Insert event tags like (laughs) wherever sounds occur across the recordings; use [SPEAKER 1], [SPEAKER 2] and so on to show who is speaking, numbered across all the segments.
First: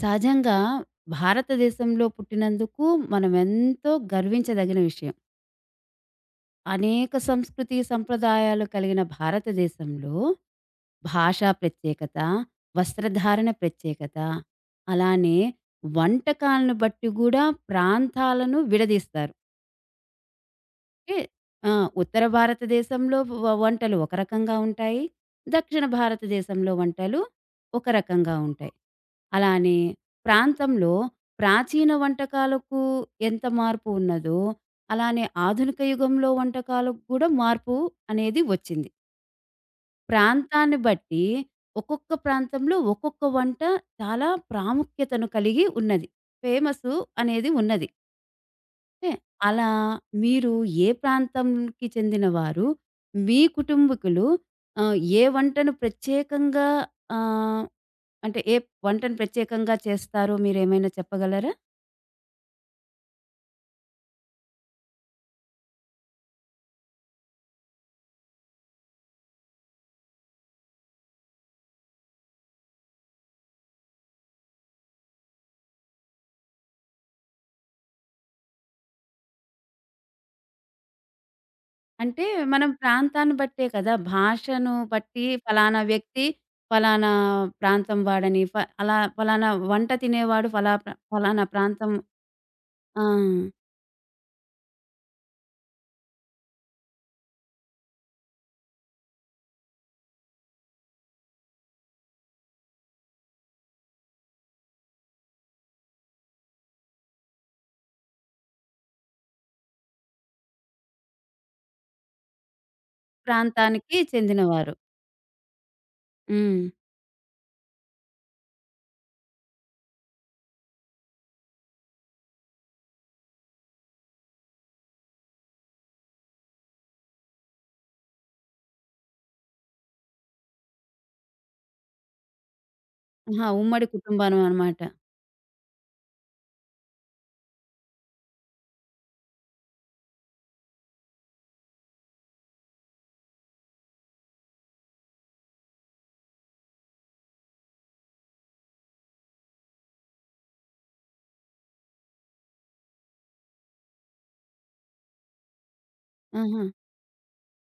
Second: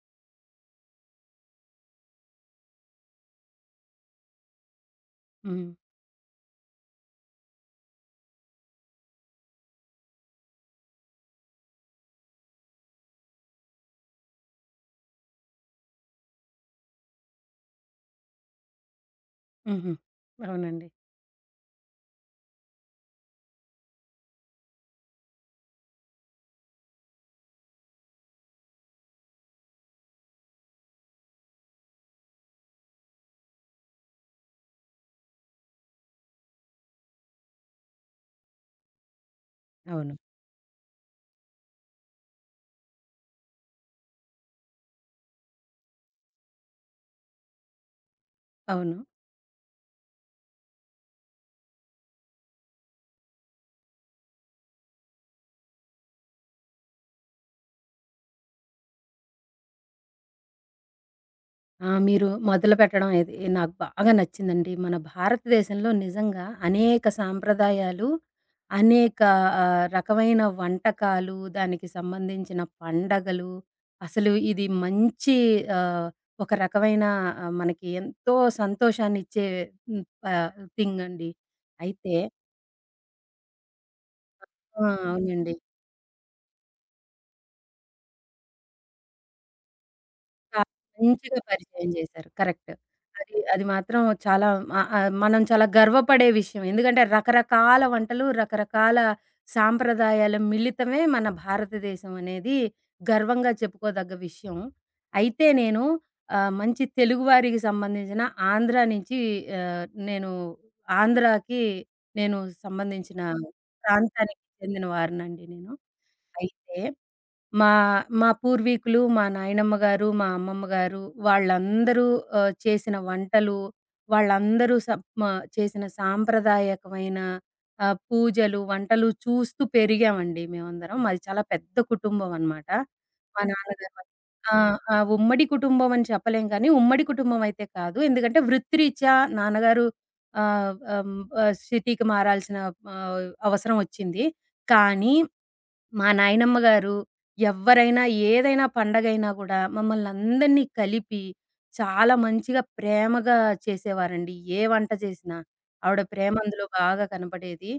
[SPEAKER 1] సహజంగా భారతదేశంలో పుట్టినందుకు మనం ఎంతో గర్వించదగిన విషయం.
[SPEAKER 2] హ్మ్.
[SPEAKER 1] అనేక సంస్కృతి, సంప్రదాయాలు కలిగిన భారతదేశంలో భాషా ప్రత్యేకత, వస్త్రధారణ ప్రత్యేకత, అలానే వంటకాలను బట్టి గూడా ప్రాంతాలను విడదీస్తారు.
[SPEAKER 2] హుహు. అవునండి.
[SPEAKER 1] అంటే, ఆ! ఉత్తర భారతదేశంలో వంటలు ఒక రకంగా ఉంటాయి. దక్షిణ భారతదేశంలో వంటలు ఒక రకంగా ఉంటాయి. అలానే ప్రాంతంలో ప్రాచీన వంటకాలకు ఎంత మార్పు ఉన్నదో, అలానే ఆధునిక యుగంలో వంటకాలకు కూడా మార్పు అనేది వచ్చింది.
[SPEAKER 2] అవును.
[SPEAKER 1] ప్రాంతాన్ని బట్టి ఒక్కొక్క ప్రాంతంలో ఒక్కొక్క వంట చాలా ప్రాముఖ్యతను కలిగి ఉన్నది. ఫేమసు అనేది ఉన్నది.
[SPEAKER 2] అవును.
[SPEAKER 1] అంటే అలా మీరు ఏ ప్రాంతంకి చెందినవారు? మీ కుటుంబకులు ఆహ్, ఏ వంటను ప్రత్యేకంగా ఆహ్, అంటే ఏ వంటను ప్రత్యేకంగా చేస్తారో మీరేమైనా చెప్పగలరా?
[SPEAKER 2] ఆ! మీరు మొదలుపెట్టడం ఇది నాకు బాగా నచ్చిందండి. మన భారతదేశంలో నిజంగా అనేక సాంప్రదాయాలు, అనేక రకమైన వంటకాలు, దానికి సంబంధించిన పండగలు, అసలు ఇది మంచి ఆహ్, ఒక రకమైన మనకి ఎంతో సంతోషాన్నిచ్చే హ్మ్. ఆహ్, థింగ్ అండి. అయితే
[SPEAKER 1] అంటే మనం ప్రాంతాన్ని బట్టే కదా! భాషను
[SPEAKER 2] ఆ!
[SPEAKER 1] బట్టి
[SPEAKER 2] అవునండి.
[SPEAKER 1] ఫలానా వ్యక్తి ఫలానా ప్రాంతం వాడని, అలా ఫలానా వంట తినేవాడు
[SPEAKER 2] చాలా
[SPEAKER 1] ఫలా ప్ర-
[SPEAKER 2] మంచిగా
[SPEAKER 1] ఫలానా
[SPEAKER 2] పరిచయం
[SPEAKER 1] ప్రాంతం
[SPEAKER 2] చేశారు. కరెక్ట్.
[SPEAKER 1] ఆ!
[SPEAKER 2] అది అది మాత్రం చాలా మనం చాలా గర్వపడే విషయం. ఎందుకంటే రకరకాల వంటలు, రకరకాల సాంప్రదాయాల మిళితమే మన భారతదేశం అనేది గర్వంగా చెప్పుకోదగ్గ విషయం. అయితే నేను మంచి తెలుగువారికి సంబంధించిన ఆంధ్ర నుంచి ఆహ్, నేను ఆంధ్రాకి నేను సంబంధించిన
[SPEAKER 1] ప్రాంతానికి
[SPEAKER 2] ప్రాంతానికి
[SPEAKER 1] చెందినవారు.
[SPEAKER 2] చెందిన వాడినండి నేను.
[SPEAKER 1] హ్మ్.
[SPEAKER 2] అయితే మా మా పూర్వీకులు, మా నాయనమ్మ గారు, మా అమ్మమ్మ గారు వాళ్ళందరూ చేసిన వంటలు, వాళ్ళందరూ సం మా చేసిన సాంప్రదాయకమైన పూజలు, వంటలు చూస్తూ పెరిగామండి మేమందరం. మాది చాలా పెద్ద కుటుంబం అనమాట. మా
[SPEAKER 1] ఆహా! ఉమ్మడి
[SPEAKER 2] నాన్నగారు
[SPEAKER 1] కుటుంబం
[SPEAKER 2] ఆ!
[SPEAKER 1] అనమాట.
[SPEAKER 2] ఆ! ఉమ్మడి కుటుంబం అని చెప్పలేం కానీ, ఉమ్మడి కుటుంబం అయితే కాదు. ఎందుకంటే వృత్తిరీత్యా నాన్నగారు ఆహ్, ఆహ్, హ్మ్, ఆహ్, సిటీకి మారాల్సిన అవసరం వచ్చింది. కానీ మా నాయనమ్మ గారు ఎవ్వరైనా, ఏదైనా పండగైనా గూడా మమ్మల్నందరినీ కలిపి, చాలా మంచిగా ప్రేమగా చేసేవారండి. ఏ వంట చేసినా ఆవిడ ప్రేమ
[SPEAKER 1] ఆహా!
[SPEAKER 2] అందులో బాగా కనపడేది.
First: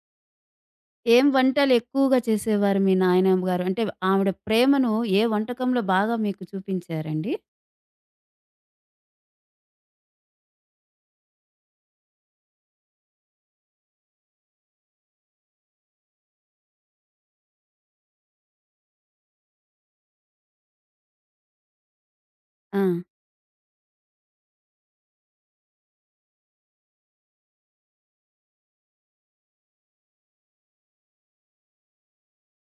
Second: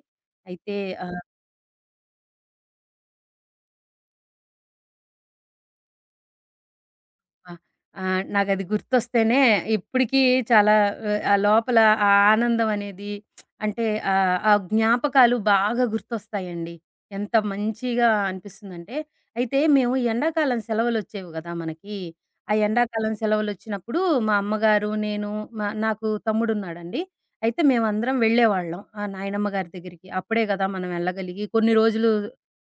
[SPEAKER 2] అయితే ఆహ్
[SPEAKER 1] ఏం వంటలెక్కువగా చేసేవారు మీ నాయనమ్మ గారు? అంటే ఆవిడ ప్రేమను ఏ వంటకంలో బాగా మీకు చూపించారండి?
[SPEAKER 2] ఆ! నాకది గుర్తొస్తేనే ఇప్పటికీ చాలా ఆ లోపల ఆ ఆనందం అనేది అంటే ఆ జ్ఞాపకాలు బాగా గుర్తొస్తాయండి. ఎంత మంచిగా అనిపిస్తుందంటే, అయితే మేము ఎండాకాలం సెలవులొచ్చేవి గదా మనకి. ఆ
[SPEAKER 1] ఆ!
[SPEAKER 2] ఎండాకాలం సెలవులొచ్చినప్పుడు మా అమ్మగారు, నేను, నాకు తమ్ముడున్నాడండి. అయితే మేమందరం వెళ్ళేవాళ్ళం ఆ నాయనమ్మ గారి దగ్గరికి. అప్పుడే గదా మనం వెళ్ళగలిగి కొన్ని రోజులు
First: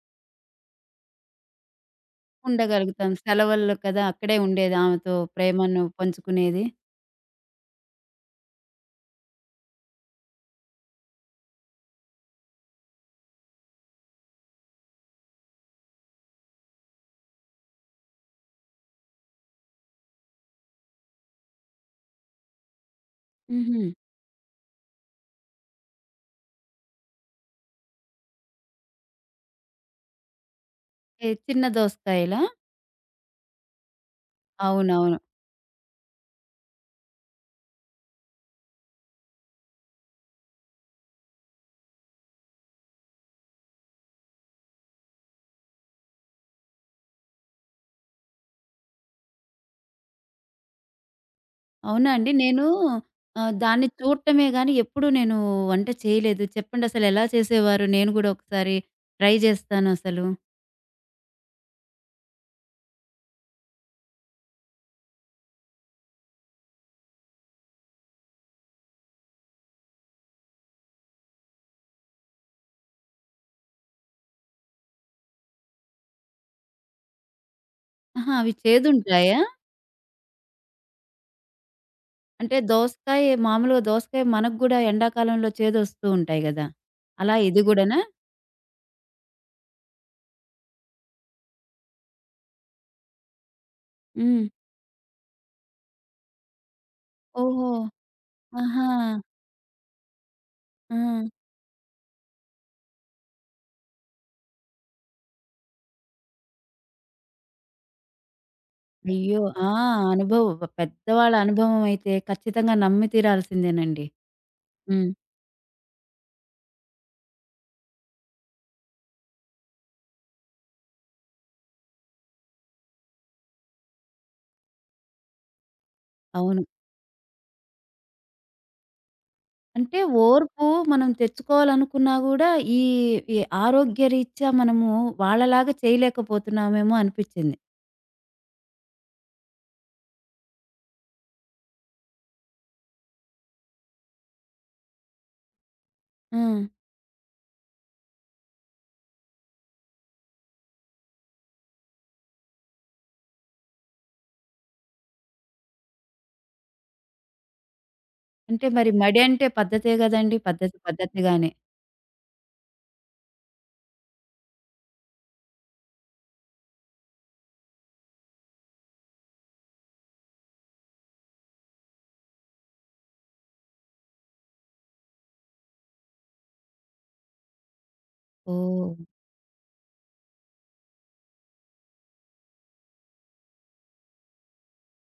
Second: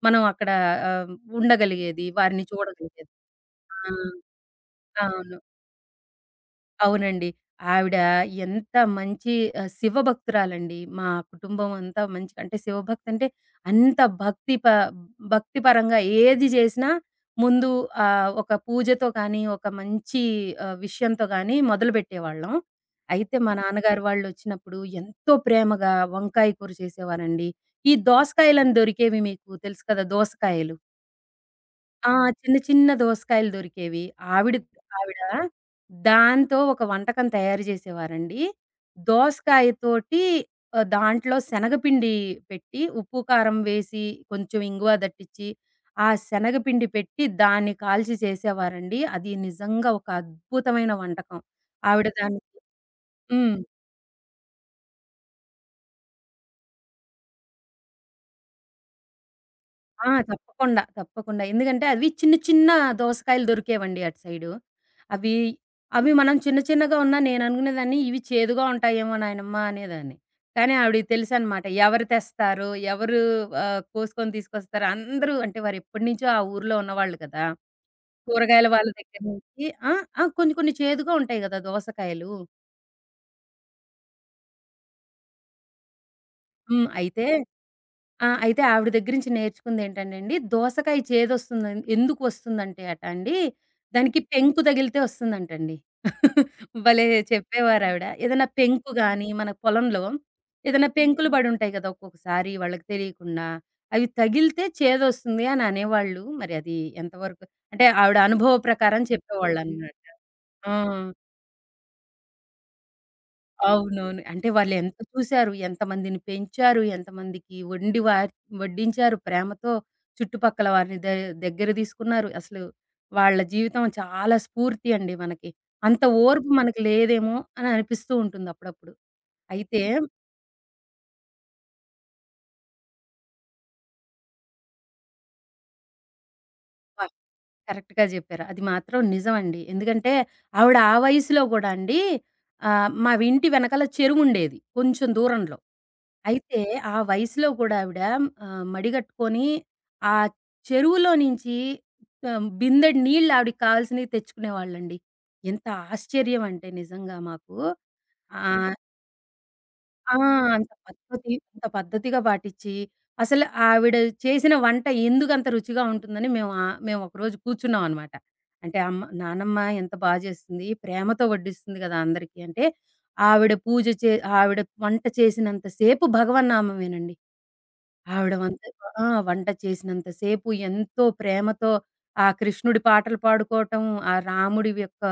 [SPEAKER 2] మనం అక్కడ ఆహ్, ఉండగలిగేది, వారిని
[SPEAKER 1] ఉండగలుగుతాం.
[SPEAKER 2] చూడగలిగేది.
[SPEAKER 1] సెలవుల్లో
[SPEAKER 2] ఆ!
[SPEAKER 1] కదా! అక్కడే ఉండేది ఆమెతో
[SPEAKER 2] అవును.
[SPEAKER 1] ప్రేమను పంచుకునేది.
[SPEAKER 2] అవునండి. ఆవిడ ఎంత మంచి శివ భక్తురాలండి. మా కుటుంబం అంతా మంచి అంటే శివభక్తి అంటే అంత భక్తి భక్తి పరంగా ఏది జేసినా ముందు ఒక పూజతో కానీ, ఒక మంచి విషయంతో గానీ మొదలుపెట్టేవాళ్ళం. అయితే మా
[SPEAKER 1] హుహు.
[SPEAKER 2] నాన్నగారు వాళ్ళొచ్చినప్పుడు ఎంతో ప్రేమగా వంకాయ కూర చేసేవారండి. ఈ దోసకాయలని దొరికేవి, మీకు తెలుసు కదా దోసకాయలు.
[SPEAKER 1] ఏ చిన్న
[SPEAKER 2] ఆ!
[SPEAKER 1] దోసకాయలా?
[SPEAKER 2] చిన్న చిన్న దోసకాయలు దొరికేవి. ఆవిడ
[SPEAKER 1] అవునవును.
[SPEAKER 2] ఆవిడ దాంతో ఒక వంటకం తయారు చేసేవారండి. దోసకాయ తోటి, దాంట్లో శనగపిండి పెట్టి, ఉప్పు, కారం వేసి, కొంచెం ఇంగువ దట్టిచ్చి, ఆ శనగపిండి పెట్టి దాన్ని కాల్చి చేసేవారండి. అది నిజంగా ఒక అద్భుతమైన వంటకం. ఆవిడ
[SPEAKER 1] అవునా అండి?
[SPEAKER 2] దాన్ని
[SPEAKER 1] నేను
[SPEAKER 2] (laughs) హ్మ్.
[SPEAKER 1] దాన్ని చూడటమే గాని ఎప్పుడూ నేను వంట చేయలేదు. చెప్పండసలు ఎలా చేసేవారు? నేను గూడా ఒకసారి ట్రై
[SPEAKER 2] ఆ!
[SPEAKER 1] జేస్తానసలు.
[SPEAKER 2] తప్పకుండా, తప్పకుండా. ఎందుకంటే అవి చిన్న చిన్న దోసకాయలు దొరికేవండి అటు సైడు. అవి, అవి మనం చిన్న చిన్నగా ఉన్నా నేననుకునేదాన్ని ఇవి చేదుగా ఉంటాయేమో నాయనమ్మ అనేదాన్ని. కానీ ఆవిడకి తెలుసనమాట. ఎవరు తెస్తారు? ఎవరు కోసుకొని తీసుకొస్తారు? అందరూ అంటే వారెప్పటినుంచో ఆ ఊర్లో ఉన్నవాళ్ళు కదా,
[SPEAKER 1] ఆహా! అవి
[SPEAKER 2] కూరగాయల వాళ్ళ దగ్గర
[SPEAKER 1] చేదుంటాయా?
[SPEAKER 2] నుంచి. ఆ! ఆ! కొన్ని కొన్ని చేదుగా ఉంటాయి గదా దోసకాయలు.
[SPEAKER 1] అంటే దోసకాయ మామూలుగా దోసకాయ మనకు గూడా ఎండాకాలంలో చేదొస్తూ ఉంటాయి గదా!
[SPEAKER 2] హ్మ్. అయితే
[SPEAKER 1] అలా ఇది గూడానా?
[SPEAKER 2] ఆ! అయితే ఆవిడ దగ్గర నుంచి నేర్చుకుందేంటంటేండి, దోసకాయ ఎందుకు వస్తుందంటే అట అండి, దానికి
[SPEAKER 1] హ్మ్.
[SPEAKER 2] పెంకు తగిలితే వస్తుందంటండి. భలే
[SPEAKER 1] ఓహో!
[SPEAKER 2] చెప్పేవారావిడ. ఏదైనా
[SPEAKER 1] ఆహా!
[SPEAKER 2] పెంకు గాని, మన పొలంలో ఏదైనా
[SPEAKER 1] ఆ!
[SPEAKER 2] పెంకులు పడుంటాయి కదా ఒక్కొక్కసారి వాళ్ళకి తెలియకుండా. అవి తగిలితే చేదొస్తుంది అని అనేవాళ్ళు. మరి అది ఎంతవరకు అంటే ఆవిడ అనుభవ ప్రకారం
[SPEAKER 1] అయ్యో! ఆ!
[SPEAKER 2] చెప్పేవాళ్ళనమాట.
[SPEAKER 1] అనుభవం
[SPEAKER 2] ఆ!
[SPEAKER 1] పెద్దవాళ్ళ అనుభవం అయితే ఖచ్చితంగా నమ్మి తీరాల్సిందేనండి.
[SPEAKER 2] అవునవును. అంటే వాళ్ళెంత
[SPEAKER 1] హ్మ్.
[SPEAKER 2] చూసారు, ఎంతమందిని పెంచారు, ఎంతమందికి వండి వడ్డించారు ప్రేమతో, చుట్టుపక్కల వారిని దగ్గర తీసుకున్నారు. అసలు వాళ్ళ జీవితం చాలా స్ఫూర్తి అండి మనకి. అంత ఓర్పు
[SPEAKER 1] అవును.
[SPEAKER 2] మనకి లేదేమో అని అనిపిస్తూ ఉంటుంది అప్పుడప్పుడు. అయితే
[SPEAKER 1] అంటే ఓర్పు మనం తెచ్చుకోవాలనుకున్నా గూడా ఈ, ఈ ఆరోగ్యరీత్యా మనము వాళ్ళలాగా చేయలేకపోతున్నామేమో
[SPEAKER 2] వ
[SPEAKER 1] అనిపిచ్చింది.
[SPEAKER 2] కరెక్ట్‌గా జెప్పారు. అది మాత్రం నిజమండి. ఎందుకంటే, ఆవిడ ఆ వయసులో గూడా అండి, ఆహ్, మా వి ఇంటి వెనకాల చెరువుండేది కొంచెం దూరంలో. అయితే
[SPEAKER 1] హ్మ్.
[SPEAKER 2] ఆ వయసులో గూడా ఆవిడ మడిగట్టుకొని ఆ చెరువులో నుంచి బిందెడు నీళ్ళు ఆవిడకి కావాల్సినవి తెచ్చుకునేవాళ్ళండి. ఎంత ఆశ్చర్యం అంటే నిజంగా మాకు. ఆ!
[SPEAKER 1] అంటే మరి మడి అంటే పద్ధతే
[SPEAKER 2] ఆ!
[SPEAKER 1] గదండీ!
[SPEAKER 2] అంత
[SPEAKER 1] పద్ధతి
[SPEAKER 2] పద్ధతి
[SPEAKER 1] పద్ధతిగానే.
[SPEAKER 2] అంత పద్ధతిగా పాటిచ్చి, అసలు ఆవిడ చేసిన వంట ఎందుకంత రుచిగా ఉంటుందని మేము ఒకరోజు కూర్చున్నామనమాట. అంటే అమ్మ నానమ్మ ఎంత బా చేస్తుంది, ప్రేమతో వడ్డిస్తుంది కదా అందరికీ అంటే, ఆవిడ పూజ చే ఆవిడ వంట చేసినంత సేపు భగవన్నామమేనండి. ఆవిడ వంట
[SPEAKER 1] ఓహ్!
[SPEAKER 2] ఆ! వంట చేసినంత సేపు ఎంతో ప్రేమతో ఆ కృష్ణుడి పాటలు పాడుకోవటం, ఆ రాముడి యొక్క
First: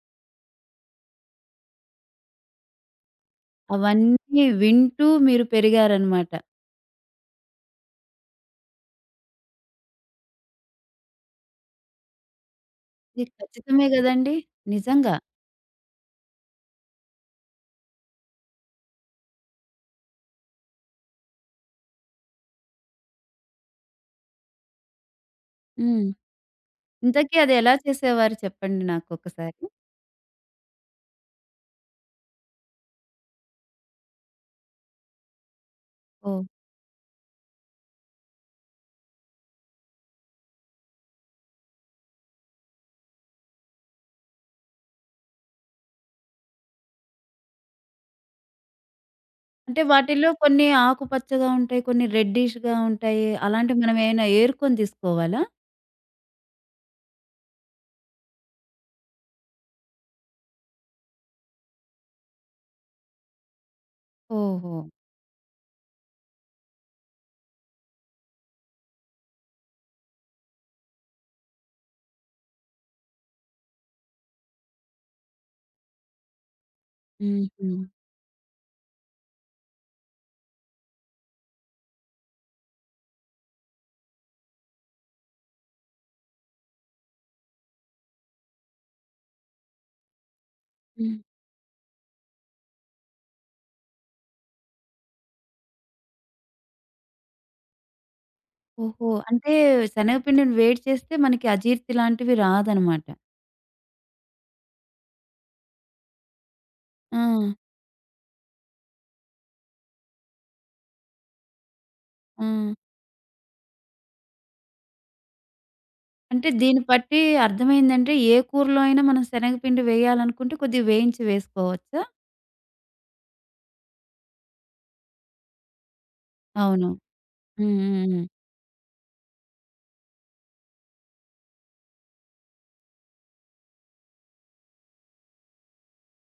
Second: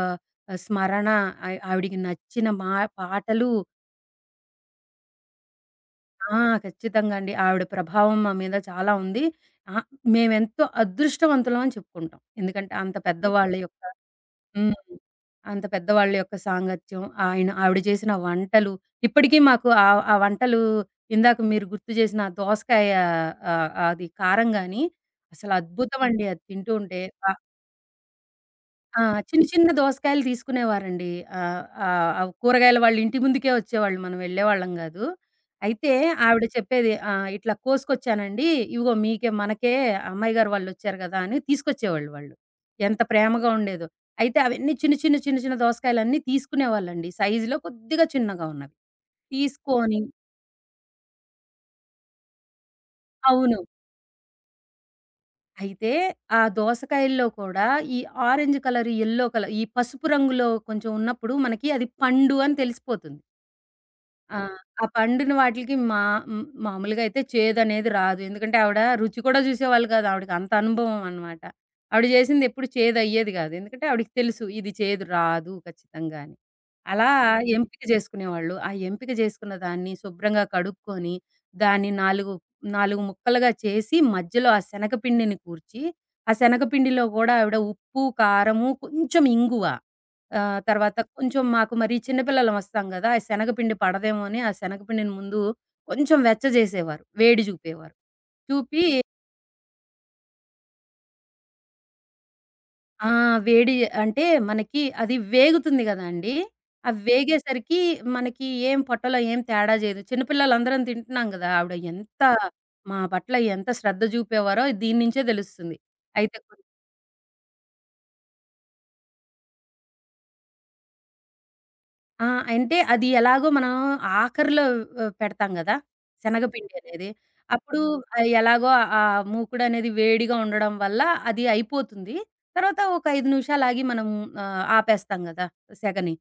[SPEAKER 2] స్మరణ, ఆవిడికి నచ్చిన మా పాటలు.
[SPEAKER 1] అవన్నీ వింటూ మీరు పెరిగారనమాట.
[SPEAKER 2] ఆ! ఖచ్చితంగా అండి. ఆవిడ ప్రభావం మా మీద చాలా ఉంది. ఆహ్, మేమెంతో అదృష్టవంతులం అని చెప్పుకుంటాం. ఎందుకంటే అంత, ఓకే,
[SPEAKER 1] ఇది
[SPEAKER 2] పెద్దవాళ్ళ యొక్క
[SPEAKER 1] ఖచ్చితమే గదండీ!
[SPEAKER 2] హ్మ్,
[SPEAKER 1] నిజంగా.
[SPEAKER 2] అంత పెద్దవాళ్ళ యొక్క సాంగత్యం, ఆయన ఆవిడ చేసిన వంటలు, ఇప్పటికీ మాకు ఆ ఆ వంటలు, ఇందాక మీరు గుర్తు చేసిన ఆ దోసకాయ, అది కారం గాని అసలు అద్భుతం
[SPEAKER 1] హ్మ్.
[SPEAKER 2] అండి, అది తింటూ ఉంటే.
[SPEAKER 1] ఇంతకీ అది ఎలా చేసేవారు చెప్పండి
[SPEAKER 2] ఆ! చిన్న
[SPEAKER 1] నాకొకసారి?
[SPEAKER 2] చిన్న దోసకాయలు తీసుకునేవారండి. ఆహ్, ఆహ్, అవి కూరగాయలు వాళ్ళు ఇంటి ముందుకే వచ్చేవాళ్ళు. మనం వెళ్ళేవాళ్ళం గాదు. అయితే
[SPEAKER 1] ఓహ్!
[SPEAKER 2] ఆవిడ చెప్పేది "ఇట్లా కోసుకొచ్చానండి. ఇవిగో మీకే మనకే అమ్మాయి గారు వాళ్ళొచ్చారు గదా" అని తీసుకొచ్చేవాళ్ళు వాళ్ళు. ఎంత ప్రేమగా ఉండేదో. అయితే అవన్నీ చిన్న చిన్న, చిన్న చిన్న దోసకాయలన్నీ తీసుకునేవాళ్ళండి, సైజులో కొద్దిగా చిన్నగా ఉన్నవి
[SPEAKER 1] అంటే
[SPEAKER 2] తీసుకొని.
[SPEAKER 1] వాటిల్లో కొన్ని ఆకుపచ్చగా ఉంటాయి, కొన్ని రెడ్డిష్‌గా ఉంటాయి.
[SPEAKER 2] అవును.
[SPEAKER 1] అలాంటివి మనం ఏమైనా ఏరుకొని తీసుకోవాలా?
[SPEAKER 2] అయితే ఆ దోసకాయల్లో కూడా ఈ ఆరెంజ్ కలర్, యెల్లో కలర్, ఈ పసుపు రంగులో కొంచెం ఉన్నప్పుడు మనకి అది పండు అని తెలిసిపోతుంది. ఆ!
[SPEAKER 1] ఓహో!
[SPEAKER 2] ఆ పండిన మామూలుగా అయితే చేదనేది రాదు. ఎందుకంటే ఆవిడ రుచి కూడా చూసేవాళ్ళు కాదు. ఆవిడకి అంత అనుభవం అన్నమాట. ఆవిడ చేసింది ఎప్పుడు చేదయ్యేది కాదు. ఎందుకంటే ఆవిడకి తెలుసు ఇది చేదు రాదు ఖచ్చితంగా అని. అలా
[SPEAKER 1] హుహు.
[SPEAKER 2] ఎంపిక చేసుకునేవాళ్ళు. ఆ ఎంపిక చేసుకున్న దాన్ని శుభ్రంగా కడుక్కొని, దాన్ని 4 4 ముక్కలుగా చేసి మధ్యలో ఆ శనగపిండిని కూర్చి, ఆ శనగపిండిలో కూడా ఆవిడ ఉప్పు, కారము, కొంచెం ఇంగువ, తర్వాత
[SPEAKER 1] హ్మ్.
[SPEAKER 2] కొంచెం, మాకు మరి చిన్న పిల్లలం వస్తాం గదా, ఆ శనగపిండి పడదేమో అని ఆ శనగపిండిని ముందు కొంచెం వెచ్చజేసేవారు, వేడి చూపేవారు. చూపి
[SPEAKER 1] ఓహో! అంటే శనగపిండిని వేడి చేస్తే మనకి అజీర్తి లాంటివి రాదనమాట.
[SPEAKER 2] ఆ! వేడి అంటే మనకి అది వేగుతుంది గదండీ. ఆ
[SPEAKER 1] ఆ!
[SPEAKER 2] వేగేసరికి మనకి ఏం పొట్టలో ఏం తేడా చేయదు. చిన్న పిల్లలందరం తింటున్నాం గదా, ఆవిడ ఎంత
[SPEAKER 1] ఆ!
[SPEAKER 2] మా పట్ల ఎంత శ్రద్ధ చూపేవారో దీని నుంచే తెలుస్తుంది. అయితే
[SPEAKER 1] అంటే దీన్ని బట్టి అర్థమైందంటే ఏ కూరలో అయినా మనం శనగపిండి వేయాలనుకుంటే కొద్దిగా వేయించి వేసుకోవచ్చా?
[SPEAKER 2] ఆ! అంటే అది ఎలాగో మనం ఆఖరిలో పెడతాం గదా శనగపిండి
[SPEAKER 1] అవును.
[SPEAKER 2] అనేది.
[SPEAKER 1] హ్మ్.
[SPEAKER 2] అప్పుడు
[SPEAKER 1] హ్మ్. హ్మ్.
[SPEAKER 2] ఎలాగో ఆ మూకుడనేది వేడిగా ఉండడం వల్ల అది అయిపోతుంది. తర్వాత ఒక 5 నిమిషాలు ఆగి మనం ఆపేస్తాం గదా సెగని.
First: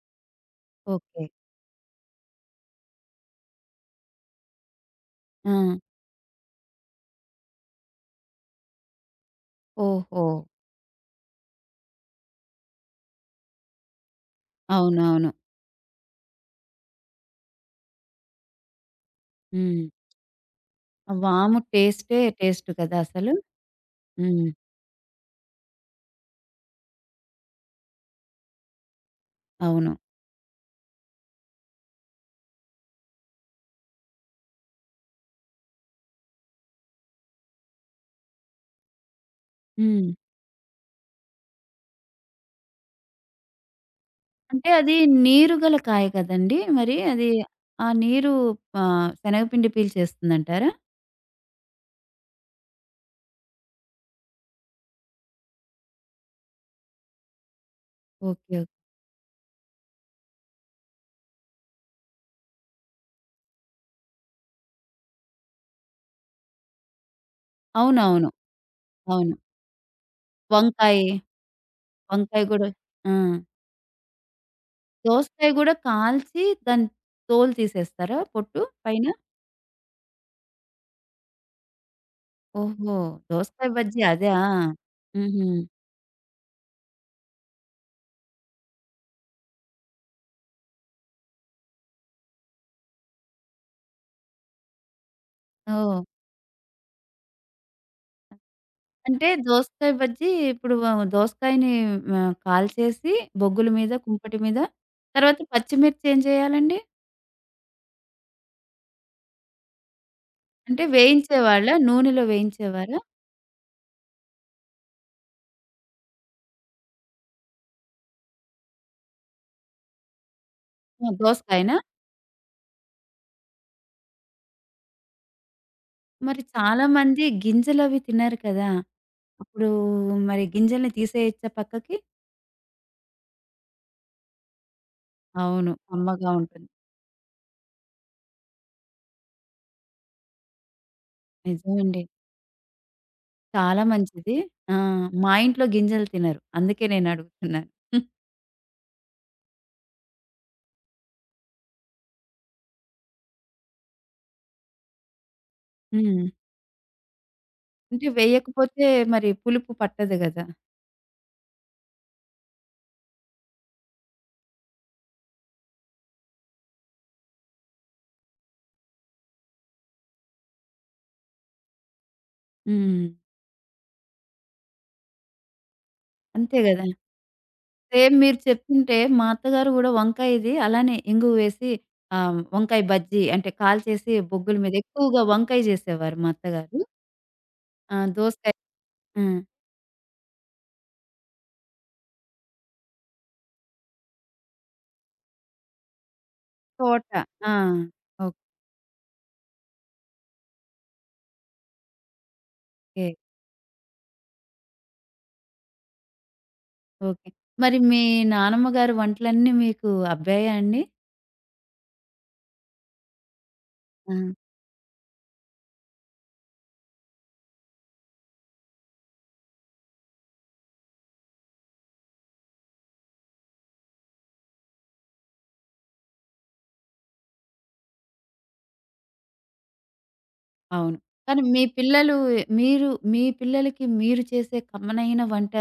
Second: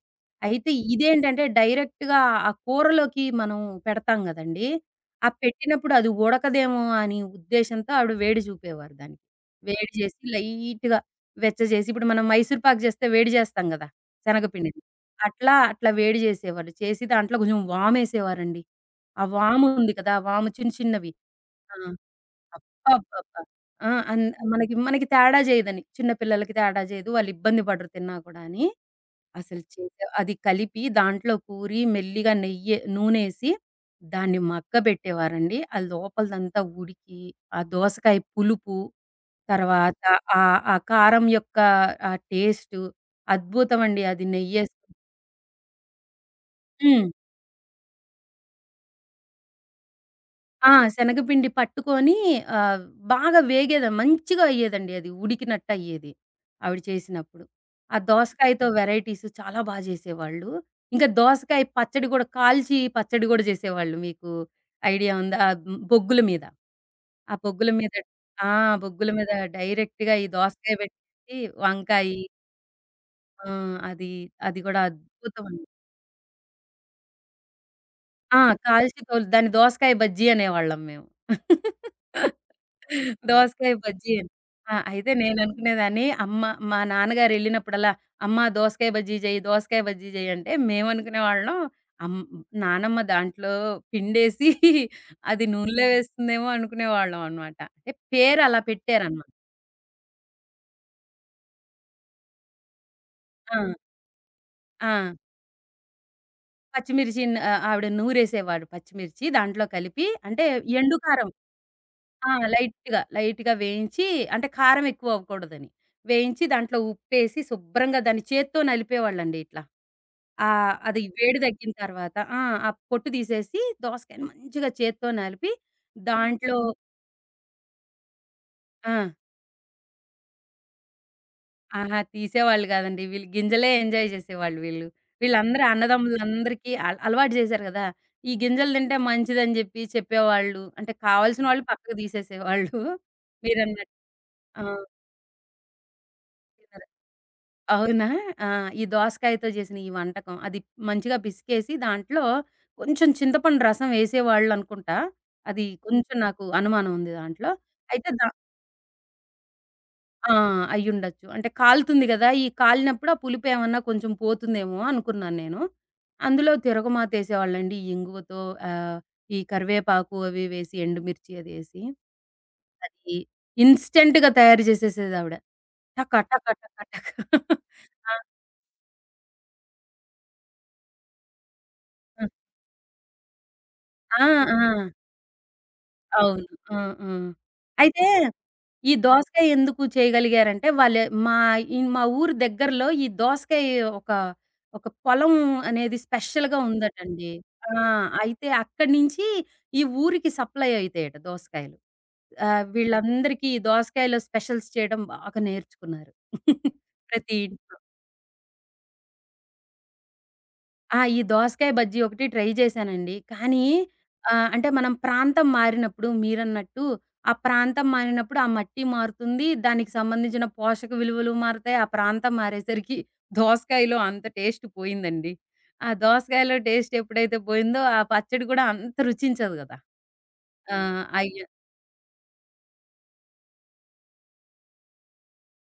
[SPEAKER 2] అయితే
[SPEAKER 1] ఓకే.
[SPEAKER 2] ఇదేంటంటే డైరెక్ట్‌గా ఆ కూరలోకి మనం పెడతాం గదండీ. ఆ
[SPEAKER 1] ఆ!
[SPEAKER 2] పెట్టినప్పుడు అది ఉడకదేమో అని ఉద్దేశ్యంతో ఆవిడ వేడి చూపేవారు దాన్ని. వేడి చేసి
[SPEAKER 1] ఓహో!
[SPEAKER 2] లైట్‌గా వెచ్చ చేసి, ఇప్పుడు మనం మైసూర్ పాక్ చేస్తే వేడి చేస్తాం గదా శనగపిండిని.
[SPEAKER 1] అవునవును.
[SPEAKER 2] అట్లా, అట్లా వేడి జేసేవాళ్ళు. చేసి దాంట్లో కొంచెం వామేసేవారండి. ఆ
[SPEAKER 1] హ్మ్.
[SPEAKER 2] వాముంది కదా, ఆ వాము చిన్న చిన్నవి.
[SPEAKER 1] ఆ వాము
[SPEAKER 2] ఆ!
[SPEAKER 1] టేస్టే టేస్ట్ కదా అసలు.
[SPEAKER 2] అబ్బబ్బబ్బా! ఆ! అన్
[SPEAKER 1] హ్మ్.
[SPEAKER 2] మనకి, మనకి తేడా జేయదని. చిన్న పిల్లలకి తేడా జేయదు, వాళ్ళు ఇబ్బంది పడరు తిన్నా కూడా అని. అసలు
[SPEAKER 1] అవును.
[SPEAKER 2] చేసే అది కలిపి దాంట్లో కూరి మెల్లిగా నెయ్యి నూనేసి దాన్ని మగ్గబెట్టేవారండి. ఆ లోపలదంతా ఉడికి ఆ దోసకాయ పులుపు, తర్వాత
[SPEAKER 1] హ్మ్.
[SPEAKER 2] ఆ, ఆ కారం యొక్క ఆ టేస్టు అద్భుతమండి, అది
[SPEAKER 1] అంటే
[SPEAKER 2] నెయ్యేసుకొని.
[SPEAKER 1] అది నీరు గల కాయ కదండీ! మరి
[SPEAKER 2] హ్మ్.
[SPEAKER 1] అది ఆ నీరు శనగపిండి పీల్చేస్తుందంటారా?
[SPEAKER 2] ఆ! శనగపిండి పట్టుకొని ఆహ్, బాగా మంచిగా అయ్యేదండి అది, ఉడికినట్టు అయ్యేది ఆవిడ చేసినప్పుడు. ఆ
[SPEAKER 1] ఓకే. ఓకే.
[SPEAKER 2] దోసకాయతో వెరైటీస్ చాలా బా చేసేవాళ్ళు. ఇంకా దోసకాయ పచ్చడి గూడా, కాల్చి పచ్చడి గూడా చేసేవాళ్ళు. మీకు ఐడియా ఉందా? బొగ్గుల మీద. ఆ బొగ్గుల మీద,
[SPEAKER 1] అవునవును.
[SPEAKER 2] ఆ! బొగ్గుల మీద
[SPEAKER 1] అవును.
[SPEAKER 2] డైరెక్ట్‌గా ఈ దోసకాయ
[SPEAKER 1] వంకాయ,
[SPEAKER 2] పెట్టి. వంకాయి
[SPEAKER 1] వంకాయ గూడా. ఆ!
[SPEAKER 2] ఆ! అది, గూడా అద్భుతం.
[SPEAKER 1] దోసకాయ గూడా కాల్చి దాని తోలు తీసేస్తారా
[SPEAKER 2] ఆ!
[SPEAKER 1] పొట్టు పైన?
[SPEAKER 2] కాల్చితోలు, దాన్ని దోసకాయ బజ్జీ అనేవాళ్ళం మేము.
[SPEAKER 1] ఓహో! దోసకాయ
[SPEAKER 2] దోసకాయ
[SPEAKER 1] బజ్జీ
[SPEAKER 2] బజ్జీ అని.
[SPEAKER 1] అదా?
[SPEAKER 2] ఆ! అయితే
[SPEAKER 1] హుహు.
[SPEAKER 2] నేననుకునేదాన్ని, మా నాన్నగారెళ్ళినప్పుడల్లా, "అమ్మ దోసకాయ బజ్జీ చెయ్యి, దోసకాయ బజ్జీ చెయ్యి" అంటే మేమనుకునేవాళ్ళం అమ్ నానమ్మ దాంట్లో పిండేసి అది నూనెలో
[SPEAKER 1] ఓహ్!
[SPEAKER 2] వేస్తుందేమో అనుకునేవాళ్ళం అనమాట. అంటే పేరలా పెట్టారనమాట.
[SPEAKER 1] అంటే దోసకాయ బజ్జీ ఇప్పుడు దోసకాయని కాల్చేసి
[SPEAKER 2] ఆ!
[SPEAKER 1] బొగ్గుల మీద, కుంపటి మీద
[SPEAKER 2] ఆ!
[SPEAKER 1] తర్వాత పచ్చిమిర్చి ఏం చేయాలండి?
[SPEAKER 2] ఆవిడ నూరేసేవారు పచ్చిమిర్చి దాంట్లో కలిపి, అంటే
[SPEAKER 1] అంటే
[SPEAKER 2] ఎండు కారం.
[SPEAKER 1] వేయించేవాళ్ళా? నూనెలో
[SPEAKER 2] ఆ!
[SPEAKER 1] వేయించేవారా?
[SPEAKER 2] లైట్‌గా, లైట్‌గా వేయించి, అంటే కారం ఎక్కువ అవ్వకూడదని. వేయించి దాంట్లో ఉప్పేసి శుభ్రంగా దాన్ని చేత్తో నలిపేవాళ్ళండి ఇట్లా. అది
[SPEAKER 1] ఆ!
[SPEAKER 2] వేడి తగ్గిన
[SPEAKER 1] దోసకాయనా?
[SPEAKER 2] తర్వాత ఆ! ఆ పొట్టు తీసేసి దోసకాయని మంచిగా చేత్తో నలిపి
[SPEAKER 1] మరి
[SPEAKER 2] దాంట్లో.
[SPEAKER 1] చాలామంది గింజలవి తినరు కదా!
[SPEAKER 2] ఆ!
[SPEAKER 1] అప్పుడు మరి గింజల్ని తీసేయొచ్చా పక్కకి?
[SPEAKER 2] అహా! తీసేవాళ్ళు కాదండి. వీళ్ళు గింజలే ఎంజాయ్ చేసేవాళ్ళు వీళ్ళు. వీళ్ళందరూ
[SPEAKER 1] అవును. కమ్మగా ఉంటుంది.
[SPEAKER 2] అన్నదమ్ములందరికీ అలవాటు చేశారు కదా. ఈ గింజలు తింటే మంచిదని చెప్పి చెప్పేవాళ్ళు. అంటే కావాల్సిన వాళ్ళు పక్కకు
[SPEAKER 1] నిజమండి.
[SPEAKER 2] తీసేసేవాళ్ళు
[SPEAKER 1] చాలా
[SPEAKER 2] మీరన్నట్టు.
[SPEAKER 1] మంచిది.
[SPEAKER 2] ఆ!
[SPEAKER 1] ఆ! మా ఇంట్లో గింజలు తినరు. అందుకే నేనడుగుతున్నాను. హ్మ్.
[SPEAKER 2] అవునా? ఆ! ఈ దోసకాయతో జేసిన ఈ వంటకం, అది మంచిగా పిసికేసి దాంట్లో కొంచెం చింతపండు రసం ఏసేవాళ్ళనుకుంటా. అది కొంచెం నాకు
[SPEAKER 1] (laughs)
[SPEAKER 2] అనుమానం ఉంది దాంట్లో.
[SPEAKER 1] అంటే
[SPEAKER 2] అయితే దా
[SPEAKER 1] వేయకపోతే మరి పులుపు పట్టదు
[SPEAKER 2] ఆ!
[SPEAKER 1] గదా!
[SPEAKER 2] అయ్యుండొచ్చు. అంటే కాలుతుంది గదా, ఈ కాలినప్పుడు ఆ పులుపేమన్నా కొంచెం పోతుందేమో అనుకున్నాను నేను. అందులో తిరగమాతేసేవాళ్ళండి ఈ ఇంగువతో, ఆహ్, ఈ కరివేపాకు అవి వేసి, ఎండుమిర్చి అదేసి.
[SPEAKER 1] హ్మ్.
[SPEAKER 2] అది ఇన్‌స్టంట్‌గా తయారు జేసేసేదావిడ, టక టక
[SPEAKER 1] అంతే
[SPEAKER 2] టక
[SPEAKER 1] గదా!
[SPEAKER 2] టక. ఆ!
[SPEAKER 1] సేమ్
[SPEAKER 2] ఆ!
[SPEAKER 1] మీరు చెప్తుంటే మా అత్తగారు గూడా వంకాయ ఇది అలానే ఇంగువ వేసి వంకాయ బజ్జీ అంటే కాల్చేసి
[SPEAKER 2] ఆ!
[SPEAKER 1] బొగ్గుల మీద
[SPEAKER 2] ఆ!
[SPEAKER 1] ఎక్కువగా వంకాయ జేసేవారు మా
[SPEAKER 2] అవును. ఆ!
[SPEAKER 1] అత్తగారు.
[SPEAKER 2] ఆ!
[SPEAKER 1] ఆ!
[SPEAKER 2] అయితే
[SPEAKER 1] దోసకాయ.
[SPEAKER 2] ఈ
[SPEAKER 1] ఆ!
[SPEAKER 2] దోసకాయ ఎందుకు చేయగలిగారంటే, వాళ్ళే మా, ఈ మా ఊరు దగ్గరలో ఈ దోసకాయ ఒక, ఒక పొలం అనేది స్పెషల్‌గా
[SPEAKER 1] తోట.
[SPEAKER 2] ఉందటండి.
[SPEAKER 1] ఆ!
[SPEAKER 2] ఆ! అయితే అక్కడి నుంచి ఈ ఊరికి సప్లై అయితాయట దోసకాయలు.
[SPEAKER 1] ఓకే.
[SPEAKER 2] వీళ్ళందరికీ ఈ దోసకాయలో స్పెషల్స్ చేయడం బాగా నేర్చుకున్నారు
[SPEAKER 1] ఓకే.
[SPEAKER 2] ప్రతి ఇంట్లో.
[SPEAKER 1] మరి మీ నానమ్మ గారి వంటలన్నీ మీకు అబ్బాయా అండి?
[SPEAKER 2] ఆ! ఈ దోసకాయ బజ్జీ ఒకటి ట్రై చేశానండి. కానీ
[SPEAKER 1] ఆ!
[SPEAKER 2] అంటే మనం ప్రాంతం మారినప్పుడు, మీరన్నట్టు ఆ ప్రాంతం మారినప్పుడు ఆ మట్టి మారుతుంది. దానికి సంబంధించిన పోషక విలువలు మారతాయి. ఆ ప్రాంతం మారేసరికి దోసకాయలో అంత టేస్ట్ పోయిందండి. ఆ దోసకాయలో టేస్ట్ ఎప్పుడైతే పోయిందో ఆ పచ్చడి కూడా అంత రుచించదు కదా. ఆ!
[SPEAKER 1] అవును. కానీ
[SPEAKER 2] అయ్య
[SPEAKER 1] మీ పిల్లలు మీరు మీ పిల్లలకి మీరు చేసే కమ్మనైన వంట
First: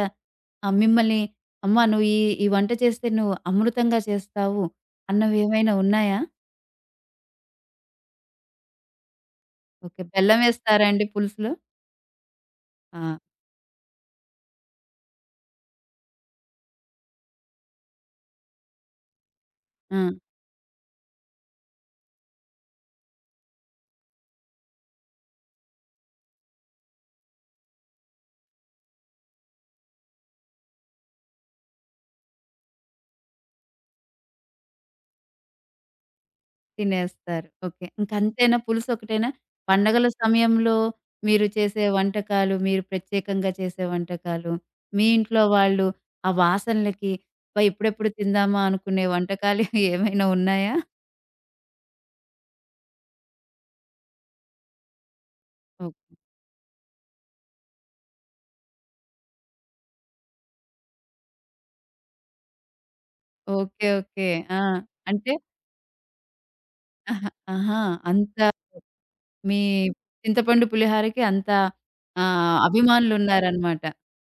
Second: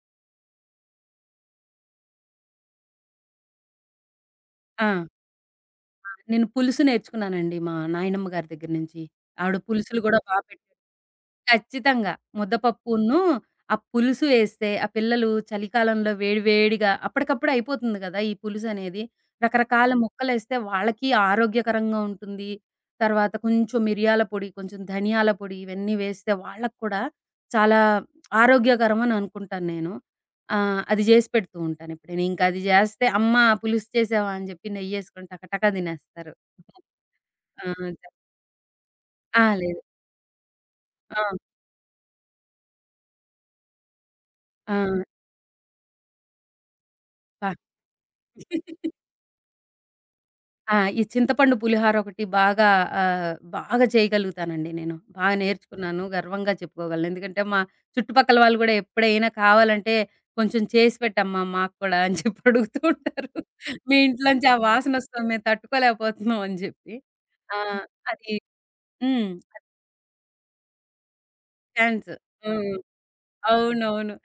[SPEAKER 1] మిమ్మల్ని, "అమ్మ! నువ్వు ఈ ఈ వంట చేస్తే నువ్వు అమృతంగా చేస్తావు"
[SPEAKER 2] ఆ!
[SPEAKER 1] అన్నవేమైనా ఉన్నాయా?
[SPEAKER 2] నేను పులుసు నేర్చుకున్నానండి మా నాయనమ్మ గారి దగ్గర నుంచి. ఆవిడ పులుసులు
[SPEAKER 1] ఓకే.
[SPEAKER 2] కూడా బా
[SPEAKER 1] బెల్లం
[SPEAKER 2] పెట్
[SPEAKER 1] ఏస్తారా అండి పులుసులో?
[SPEAKER 2] ఖచ్చితంగా. ముద్దపప్పును,
[SPEAKER 1] ఆ!
[SPEAKER 2] ఆ పులుసు ఏస్తే, ఆ పిల్లలు చలికాలంలో వేడి వేడిగా అప్పటికప్పుడు అయిపోతుంది గదా ఈ పులుసనేది. రకరకాల
[SPEAKER 1] ఆ!
[SPEAKER 2] ముక్కలేస్తే వాళ్ళకి ఆరోగ్యకరంగా ఉంటుంది. తర్వాత కొంచెం మిరియాల పొడి, కొంచెం ధనియాల పొడి, ఇవన్నీ వేస్తే వాళ్ళకి కూడా చాలా ఆరోగ్యకరమని అనుకుంటాను నేను. అది జేసి పెడుతూ ఉంటాను ఎప్పుడైనా. ఇంకా అది జేస్తే, "అమ్మ పులుసు చేసావా" అని జెప్పి నెయ్యేసుకొని టకటకా తినేస్తారు. (laughs)
[SPEAKER 1] తినేస్తారు.
[SPEAKER 2] ఆ!
[SPEAKER 1] ఓకే.
[SPEAKER 2] చెప్
[SPEAKER 1] ఇంకంతేనా పులుసొకటేనా?
[SPEAKER 2] ఆ! లేదు.
[SPEAKER 1] పండగల సమయంలో
[SPEAKER 2] ఆ!
[SPEAKER 1] మీరు చేసే వంటకాలు, మీరు ప్రత్యేకంగా చేసే వంటకాలు,
[SPEAKER 2] ఆ!
[SPEAKER 1] మీ ఇంట్లో వాళ్ళు ఆ వాసనలకి
[SPEAKER 2] పా
[SPEAKER 1] అబ్బా! ఎప్పుడెప్పుడు తిందామా
[SPEAKER 2] (laughs)
[SPEAKER 1] అనుకునే వంటకాలు (laughs) ఏమైనా ఉన్నాయా?
[SPEAKER 2] ఆ! ఈ చింతపండు పులిహోర ఒకటి బాగా బాగా చేయగలుగుతానండి నేను. బాగా
[SPEAKER 1] ఓ
[SPEAKER 2] నేర్చుకున్నాను. గర్వంగా చెప్పుకోగలను. ఎందుకంటే, మా చుట్టుపక్కల వాళ్ళు గూడా ఎప్పుడైనా కావాలంటే, "కొంచెం చేసి పెట్టమ్మా మాకు కూడా" అని చెప్పి అడుగుతూ ఉంటారు.
[SPEAKER 1] ఓకే.
[SPEAKER 2] "మీ
[SPEAKER 1] ఓకే.
[SPEAKER 2] ఇంట్లోంచి ఆ
[SPEAKER 1] ఆ!
[SPEAKER 2] వాసనొస్తుంది.
[SPEAKER 1] అంటే (laughs)
[SPEAKER 2] మేము తట్టుకోలేకపోతున్నాం" అని జెప్పి.
[SPEAKER 1] అహా!
[SPEAKER 2] ఆ!
[SPEAKER 1] ఆహా!
[SPEAKER 2] అది
[SPEAKER 1] అంత.
[SPEAKER 2] హ్మ్.
[SPEAKER 1] మీ
[SPEAKER 2] అది
[SPEAKER 1] చింతపండు పులిహారకి అంత
[SPEAKER 2] ఛాన్స్. హ్మ్.
[SPEAKER 1] అభిమానులున్నారనమాట.
[SPEAKER 2] అవునవును.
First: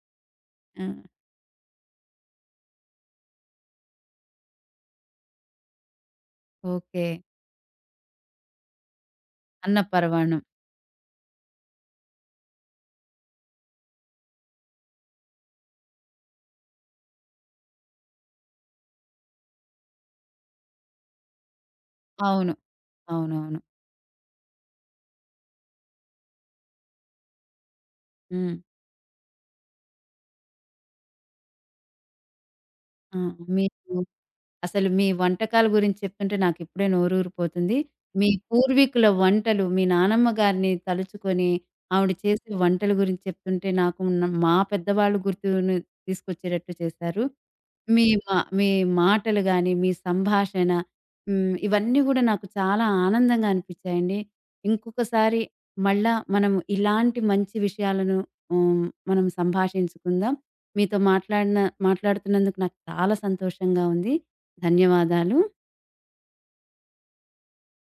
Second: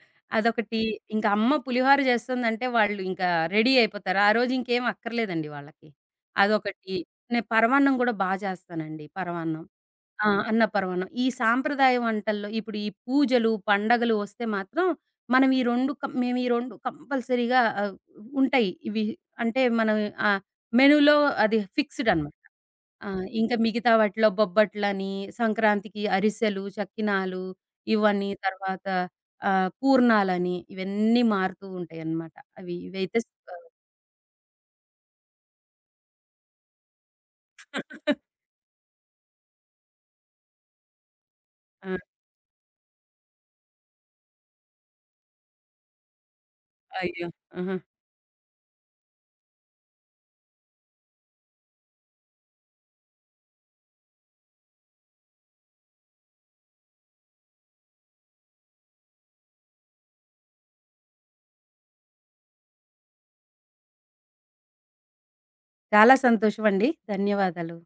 [SPEAKER 1] ఆ!
[SPEAKER 2] అదొకటి.
[SPEAKER 1] అభిమానులు ఉన్నారనమాట.
[SPEAKER 2] ఇంకా అమ్మ పులిహోర చేస్తుందంటే వాళ్ళు ఇంకా రెడీ అయిపోతారు. ఆ రోజు ఇంకేం అక్కర్లేదండి వాళ్ళకి. అదొకటి.
[SPEAKER 1] ఓకే.
[SPEAKER 2] నేను పరమాన్నం కూడా బా చేస్తానండి, పరమాన్నం.
[SPEAKER 1] అన్న
[SPEAKER 2] ఆ!
[SPEAKER 1] పరమాన్నం.
[SPEAKER 2] అన్న పరమాన్నం. ఈ సాంప్రదాయ వంటల్లో ఇప్పుడు ఈ పూజలు, పండగలు వస్తే మాత్రం మనం ఈ 2 కం మేము ఈ 2 కంపల్సరీగా ఉంటాయి ఇవి. అంటే మనం ఆహ్, మెనూలో అది ఫిక్స్‌డ్ అన్నమాట.
[SPEAKER 1] అవును.
[SPEAKER 2] ఆ! ఇంకా
[SPEAKER 1] అవునవును.
[SPEAKER 2] మిగతా వాటిలో బొబ్బట్లని, సంక్రాంతికి అరిసెలు, చక్కినాలు ఇవని.
[SPEAKER 1] హ్మ్.
[SPEAKER 2] తర్వాత పూర్ణాలని ఇవన్నీ మారుతూ ఉంటాయన్నమాట. అవి ఇవైతే
[SPEAKER 1] ఆ! మీకు అసలు మీ వంటకాల గురించి చెప్తుంటే నాకిప్పుడే నోరూరిపోతుంది. మీ
[SPEAKER 2] (laughs)
[SPEAKER 1] పూర్వీకుల వంటలు, మీ నానమ్మ గారిని తలుచుకొని,
[SPEAKER 2] ఆ!
[SPEAKER 1] ఆవిడ చేసే వంటల గురించి చెప్తుంటే నాకు మా పెద్దవాళ్ళు గుర్తును తీసుకొచ్చేటట్టు చేశారు.
[SPEAKER 2] అయ్యో! ఆహా!
[SPEAKER 1] మీ మాటలు గాని, మీ సంభాషణ, ఇవన్నీ గూడా నాకు చాలా ఆనందంగా అనిపించాయండి. ఇంకొకసారి మళ్ళా మనం ఇలాంటి మంచి విషయాలను హ్మ్. మనం సంభాషించుకుందాం. మీతో మాట్లాడిన మాట్లాడుతున్నందుకు నాకు చాలా సంతోషంగా ఉంది. ధన్యవాదాలు.
[SPEAKER 2] చాలా సంతోషమండి. ధన్యవాదాలు.